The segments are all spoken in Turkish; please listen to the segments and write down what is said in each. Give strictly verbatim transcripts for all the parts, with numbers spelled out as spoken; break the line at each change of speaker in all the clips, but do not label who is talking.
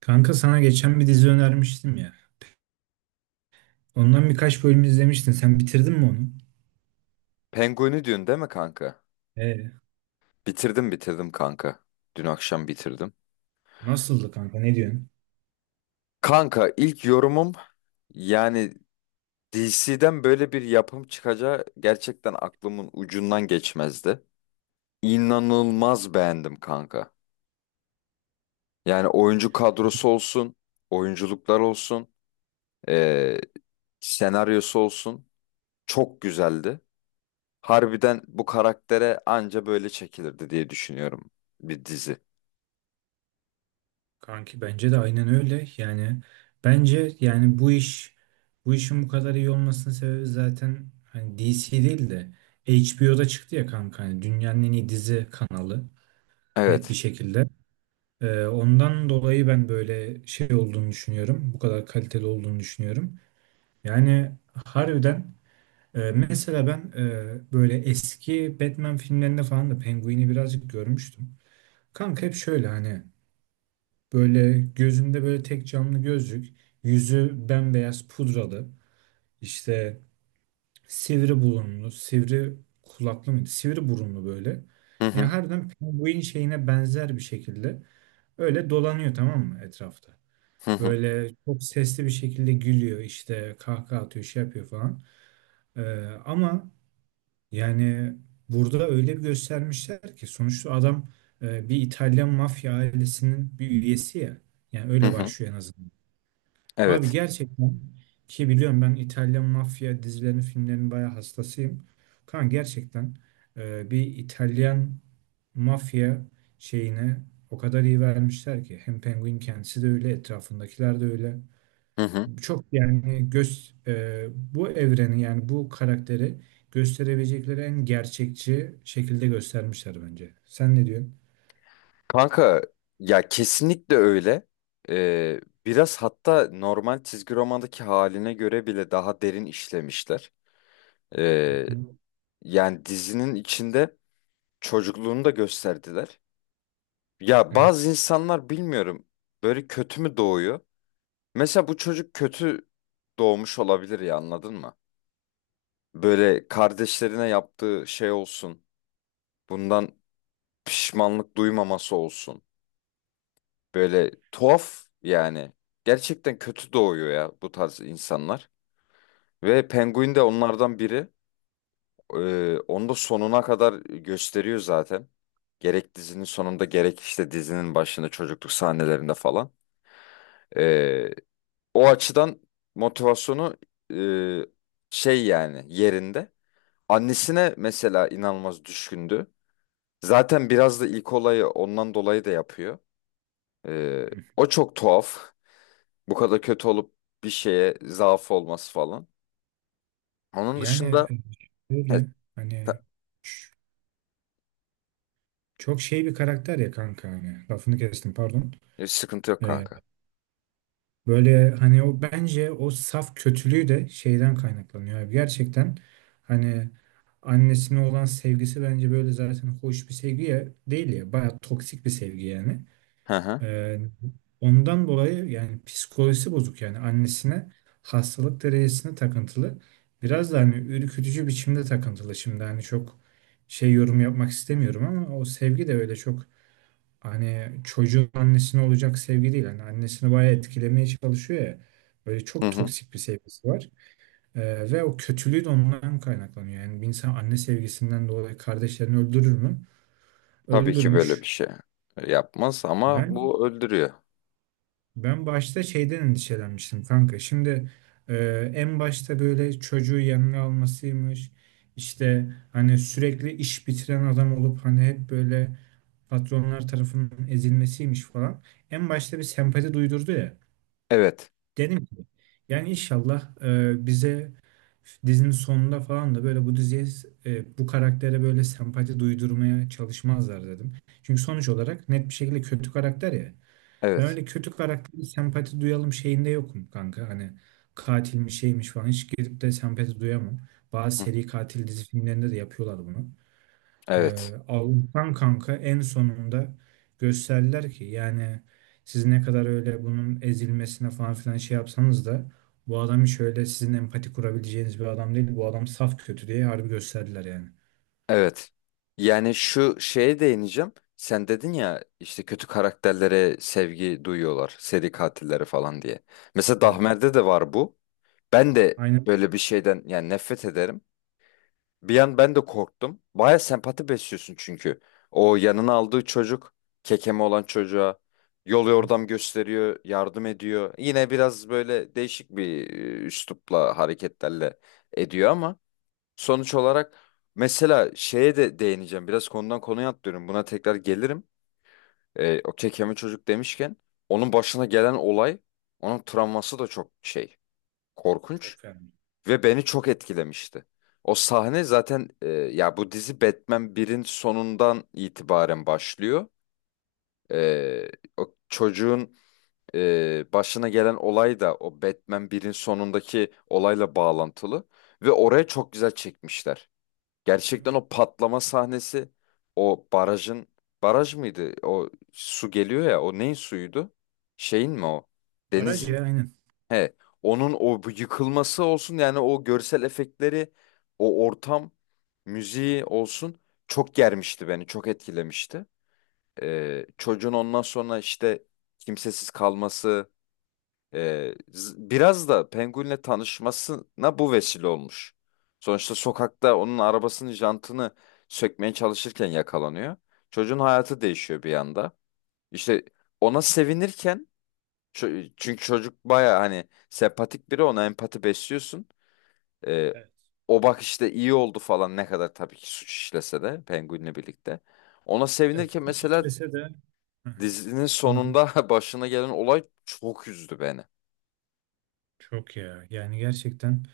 Kanka sana geçen bir dizi önermiştim ya. Ondan birkaç bölüm izlemiştin. Sen bitirdin mi onu?
Penguin'i diyorsun değil mi kanka?
Ee,
Bitirdim bitirdim kanka. Dün akşam bitirdim.
Nasıldı kanka? Ne diyorsun?
Kanka ilk yorumum yani D C'den böyle bir yapım çıkacağı gerçekten aklımın ucundan geçmezdi. İnanılmaz beğendim kanka. Yani oyuncu kadrosu olsun, oyunculuklar olsun, eee, senaryosu olsun çok güzeldi. Harbiden bu karaktere anca böyle çekilirdi diye düşünüyorum bir dizi.
Kanki bence de aynen öyle. Yani bence yani bu iş bu işin bu kadar iyi olmasının sebebi zaten hani D C değil de H B O'da çıktı ya kanka. Hani dünyanın en iyi dizi kanalı net bir
Evet.
şekilde. Ee, ondan dolayı ben böyle şey olduğunu düşünüyorum. Bu kadar kaliteli olduğunu düşünüyorum. Yani harbiden. Ee, mesela ben e, böyle eski Batman filmlerinde falan da Penguin'i birazcık görmüştüm. Kanka hep şöyle hani böyle gözünde böyle tek camlı gözlük, yüzü bembeyaz pudralı, işte sivri burunlu, sivri kulaklı mıydı? Sivri burunlu böyle.
Hı
Yani
hı.
harbiden Penguin şeyine benzer bir şekilde öyle dolanıyor tamam mı etrafta.
Hı hı.
Böyle çok sesli bir şekilde gülüyor işte kahkaha atıyor şey yapıyor falan. Ee, ama Yani burada öyle bir göstermişler ki sonuçta adam e, bir İtalyan mafya ailesinin bir üyesi ya. Yani
Hı
öyle
hı.
başlıyor en azından. Abi
Evet.
gerçekten, ki biliyorum ben İtalyan mafya dizilerini, filmlerini bayağı hastasıyım. Kan gerçekten e, bir İtalyan mafya şeyine o kadar iyi vermişler ki hem Penguin kendisi de öyle, etrafındakiler de öyle.
Hı hı.
Çok yani göz e, bu evreni yani bu karakteri gösterebilecekleri en gerçekçi şekilde göstermişler bence. Sen ne diyorsun?
Kanka ya kesinlikle öyle. Ee, Biraz hatta normal çizgi romandaki haline göre bile daha derin işlemişler. Ee,
Hı hı.
Yani dizinin içinde çocukluğunu da gösterdiler. Ya bazı
Evet.
insanlar bilmiyorum böyle kötü mü doğuyor? Mesela bu çocuk kötü doğmuş olabilir ya anladın mı? Böyle kardeşlerine yaptığı şey olsun. Bundan pişmanlık duymaması olsun. Böyle tuhaf yani. Gerçekten kötü doğuyor ya bu tarz insanlar. Ve Penguin de onlardan biri. Ee, onu da sonuna kadar gösteriyor zaten. Gerek dizinin sonunda gerek işte dizinin başında çocukluk sahnelerinde falan. Ee, O açıdan motivasyonu e, şey yani yerinde. Annesine mesela inanılmaz düşkündü. Zaten biraz da ilk olayı ondan dolayı da yapıyor. Ee, O çok tuhaf. Bu kadar kötü olup bir şeye zaaf olması falan. Onun
Yani
dışında
e, öyle
evet,
hani
ta-
ç- çok şey bir karakter ya kanka, hani lafını kestim pardon.
e, sıkıntı yok
E,
kanka.
Böyle hani o, bence o saf kötülüğü de şeyden kaynaklanıyor abi. Gerçekten hani annesine olan sevgisi bence böyle zaten hoş bir sevgi ya, değil ya, bayağı toksik bir sevgi yani.
Hı hı.
Ee, Ondan dolayı yani psikolojisi bozuk, yani annesine hastalık derecesine takıntılı. Biraz da hani ürkütücü biçimde takıntılı. Şimdi hani çok şey, yorum yapmak istemiyorum ama o sevgi de öyle çok, hani çocuğun annesine olacak sevgi değil. Hani annesini bayağı etkilemeye çalışıyor ya. Böyle
Hı
çok
hı.
toksik bir sevgisi var. Ee, ve o kötülüğü de ondan kaynaklanıyor. Yani bir insan anne sevgisinden dolayı kardeşlerini öldürür mü?
Tabii ki böyle bir
Öldürmüş.
şey yapmaz ama
Ben
bu öldürüyor.
Ben başta şeyden endişelenmiştim kanka. Şimdi e, en başta böyle çocuğu yanına almasıymış. İşte hani sürekli iş bitiren adam olup hani hep böyle patronlar tarafından ezilmesiymiş falan. En başta bir sempati duydurdu ya.
Evet.
Dedim ki yani inşallah e, bize dizinin sonunda falan da böyle bu diziye, e, bu karaktere böyle sempati duydurmaya çalışmazlar dedim. Çünkü sonuç olarak net bir şekilde kötü karakter ya. Ben
Evet.
öyle kötü karakteri sempati duyalım şeyinde yokum kanka. Hani katilmiş şeymiş falan, hiç gidip de sempati duyamam. Bazı
Hı hı.
seri katil dizi filmlerinde de yapıyorlar bunu.
Evet.
Ee, Allah'tan kanka en sonunda gösterdiler ki yani siz ne kadar öyle bunun ezilmesine falan filan şey yapsanız da bu adam hiç öyle sizin empati kurabileceğiniz bir adam değil. Bu adam saf kötü diye harbi gösterdiler yani.
Evet. Yani şu şeye değineceğim. Sen dedin ya işte kötü karakterlere sevgi duyuyorlar. Seri katillere falan diye. Mesela
Evet.
Dahmer'de de var bu. Ben de
Aynen.
böyle bir şeyden yani nefret ederim. Bir an ben de korktum. Baya sempati besliyorsun çünkü. O yanına aldığı çocuk, kekeme olan çocuğa yol yordam gösteriyor, yardım ediyor. Yine biraz böyle değişik bir e, üslupla, hareketlerle ediyor ama sonuç olarak mesela şeye de değineceğim. Biraz konudan konuya atlıyorum. Buna tekrar gelirim. E, o kekeme çocuk demişken onun başına gelen olay, onun travması da çok şey, korkunç.
Çok fena.
Ve beni çok etkilemişti. O sahne zaten e, ya bu dizi Batman birin sonundan itibaren başlıyor. E, O çocuğun e, başına gelen olay da o Batman birin sonundaki olayla bağlantılı. Ve oraya çok güzel çekmişler.
Değil
Gerçekten
mi?
o patlama sahnesi, o barajın, baraj mıydı? O su geliyor ya, o neyin suyuydu? Şeyin mi o?
Baraj
Denizin.
ya aynen.
He, onun o bu yıkılması olsun yani o görsel efektleri, o ortam, müziği olsun çok germişti beni, çok etkilemişti. Ee, çocuğun ondan sonra işte kimsesiz kalması, e, z- biraz da Penguin'le tanışmasına bu vesile olmuş. Sonuçta sokakta onun arabasının jantını sökmeye çalışırken yakalanıyor. Çocuğun hayatı değişiyor bir anda. İşte ona sevinirken Çö- Çünkü çocuk baya hani sempatik biri ona empati besliyorsun. Ee,
Evet.
O bak işte iyi oldu falan ne kadar tabii ki suç işlese de Penguin'le birlikte. Ona
Evet.
sevinirken
Suç
mesela
işlese de. Hı
dizinin
hı.
sonunda başına gelen olay çok üzdü beni.
Çok ya. Yani gerçekten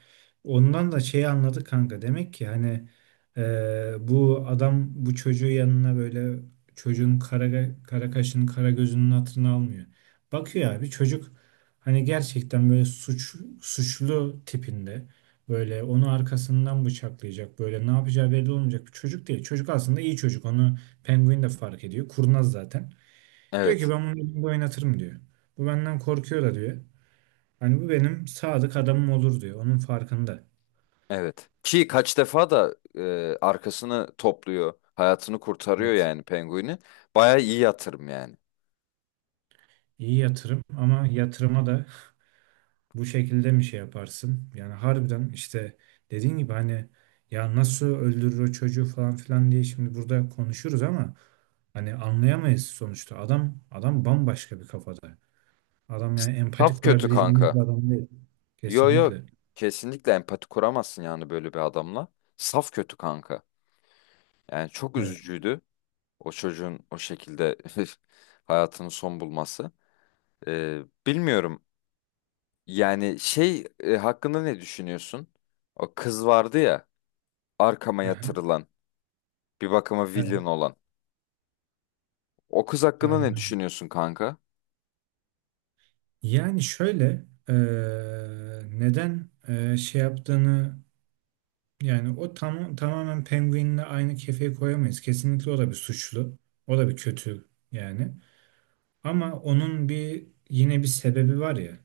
ondan da şeyi anladık kanka. Demek ki hani e, bu adam bu çocuğu yanına böyle çocuğun kara, kara kaşının kara gözünün hatırını almıyor. Bakıyor abi çocuk hani gerçekten böyle suç, suçlu tipinde böyle onu arkasından bıçaklayacak, böyle ne yapacağı belli olmayacak bir çocuk değil. Çocuk aslında iyi çocuk. Onu penguin de fark ediyor. Kurnaz zaten. Diyor ki
Evet,
ben bunu elimde oynatırım diyor. Bu benden korkuyor da diyor. Hani bu benim sadık adamım olur diyor. Onun farkında.
evet. Ki kaç defa da e, arkasını topluyor, hayatını kurtarıyor
Evet.
yani Penguin'i. Baya iyi yatırım yani.
İyi yatırım ama yatırıma da bu şekilde mi şey yaparsın? Yani harbiden işte dediğin gibi hani ya nasıl öldürür o çocuğu falan filan diye şimdi burada konuşuruz ama hani anlayamayız sonuçta. Adam adam bambaşka bir kafada. Adam yani empati
Saf kötü
kurabileceğimiz
kanka.
bir adam değil.
Yo yo,
Kesinlikle.
kesinlikle empati kuramazsın yani böyle bir adamla. Saf kötü kanka. Yani çok
Evet.
üzücüydü o çocuğun o şekilde hayatının son bulması. Ee, bilmiyorum yani şey e, hakkında ne düşünüyorsun? O kız vardı ya arkama
Aha.
yatırılan bir bakıma villain
Evet.
olan. O kız hakkında
Aynen
ne
öyle.
düşünüyorsun kanka?
Yani şöyle eee, neden eee, şey yaptığını. Yani o tam, tamamen Penguin'le aynı kefeye koyamayız. Kesinlikle o da bir suçlu. O da bir kötü yani. Ama onun bir, yine bir sebebi var ya.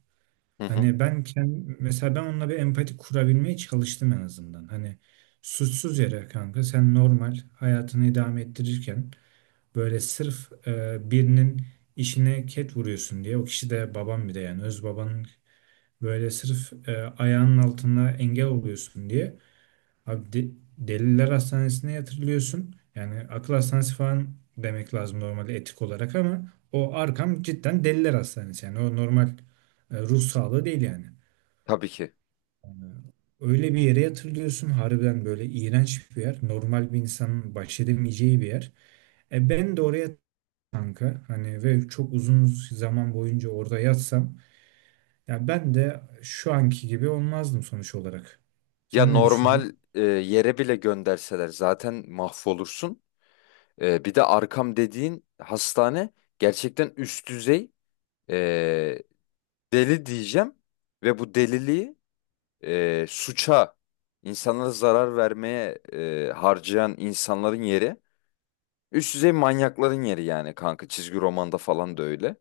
Hı hı.
Hani ben kendim, mesela ben onunla bir empati kurabilmeye çalıştım en azından. Hani suçsuz yere kanka sen normal hayatını idame ettirirken böyle sırf e, birinin işine ket vuruyorsun diye, o kişi de babam, bir de yani öz babanın böyle sırf e, ayağının altına engel oluyorsun diye Abi de- Deliler Hastanesi'ne yatırılıyorsun. Yani akıl hastanesi falan demek lazım normalde etik olarak, ama o arkam cidden Deliler Hastanesi. Yani o normal e, ruh sağlığı değil yani.
Tabii ki.
E, Öyle bir yere yatırılıyorsun. Harbiden böyle iğrenç bir yer. Normal bir insanın baş edemeyeceği bir yer. E ben de oraya kanka hani, ve çok uzun zaman boyunca orada yatsam ya ben de şu anki gibi olmazdım sonuç olarak.
Ya
Sen ne düşünüyorsun?
normal e, yere bile gönderseler zaten mahvolursun. E, bir de arkam dediğin hastane gerçekten üst düzey e, deli diyeceğim. Ve bu deliliği e, suça, insanlara zarar vermeye e, harcayan insanların yeri üst düzey manyakların yeri yani kanka. Çizgi romanda falan da öyle.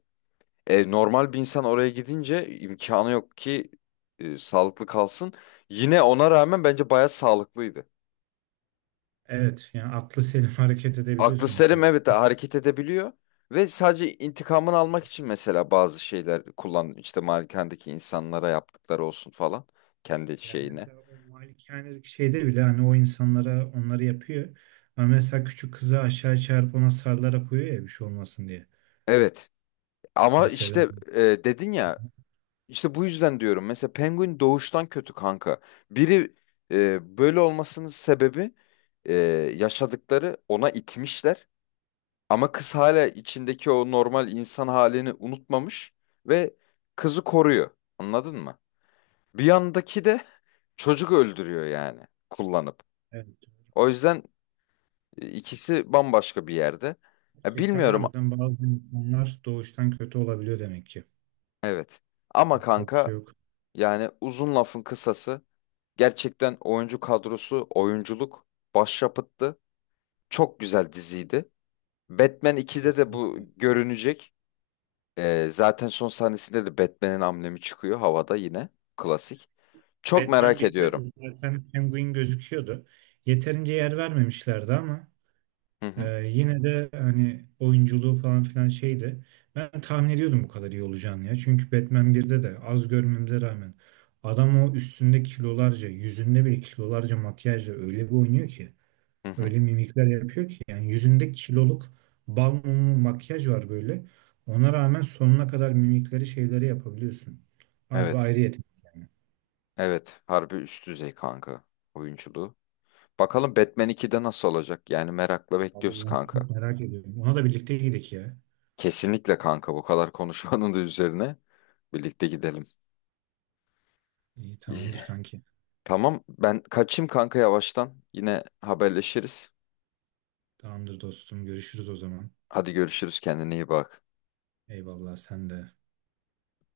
E, normal bir insan oraya gidince imkanı yok ki e, sağlıklı kalsın. Yine ona rağmen bence bayağı sağlıklıydı.
Evet yani aklı selim hareket edebiliyor
Aklı
sonuç
selim
olarak.
evet hareket edebiliyor. Ve sadece intikamını almak için mesela bazı şeyler kullan işte malikendeki insanlara yaptıkları olsun falan kendi
Yani
şeyine.
mesela o malikanedeki şeyde bile hani o insanlara onları yapıyor. Ama mesela küçük kızı aşağı çağırıp ona sarılarak koyuyor ya bir şey olmasın diye.
Evet ama
Mesela
işte e, dedin ya İşte bu yüzden diyorum. Mesela Penguin doğuştan kötü kanka. Biri e, böyle olmasının sebebi e, yaşadıkları ona itmişler. Ama kız hala içindeki o normal insan halini unutmamış ve kızı koruyor. Anladın mı? Bir yandaki de çocuk öldürüyor yani kullanıp.
evet,
O yüzden e, ikisi bambaşka bir yerde. Ya
gerçekten
bilmiyorum,
harbiden bazı insanlar doğuştan kötü olabiliyor demek ki.
evet. Ama
Yapacak bir şey
kanka
yok.
yani uzun lafın kısası, gerçekten oyuncu kadrosu, oyunculuk başyapıttı. Çok güzel diziydi. Batman ikide de bu
Kesinlikle.
görünecek. Ee, zaten son sahnesinde de Batman'in amblemi çıkıyor havada yine. Klasik. Çok
Batman
merak
birde
ediyorum.
de zaten Penguin gözüküyordu. Yeterince yer vermemişlerdi ama
Hı hı,
Ee, yine de hani oyunculuğu falan filan şeydi. Ben tahmin ediyordum bu kadar iyi olacağını ya. Çünkü Batman birde de az görmemize rağmen adam o üstünde kilolarca, yüzünde bile kilolarca makyajla öyle bir oynuyor ki.
hı hı.
Öyle mimikler yapıyor ki. Yani yüzünde kiloluk bal mumu makyaj var böyle. Ona rağmen sonuna kadar mimikleri şeyleri yapabiliyorsun. Harbi
Evet.
ayrı yetenek.
Evet. Harbi üst düzey kanka oyunculuğu. Bakalım Batman ikide nasıl olacak? Yani merakla bekliyoruz
Vallahi
kanka.
çok merak ediyorum. Ona da birlikte gidelim ya.
Kesinlikle kanka, bu kadar konuşmanın da üzerine birlikte gidelim.
İyi,
İyi.
tamamdır kanki.
Tamam ben kaçayım kanka yavaştan. Yine haberleşiriz.
Tamamdır dostum. Görüşürüz o zaman.
Hadi görüşürüz, kendine iyi bak.
Eyvallah, sen de.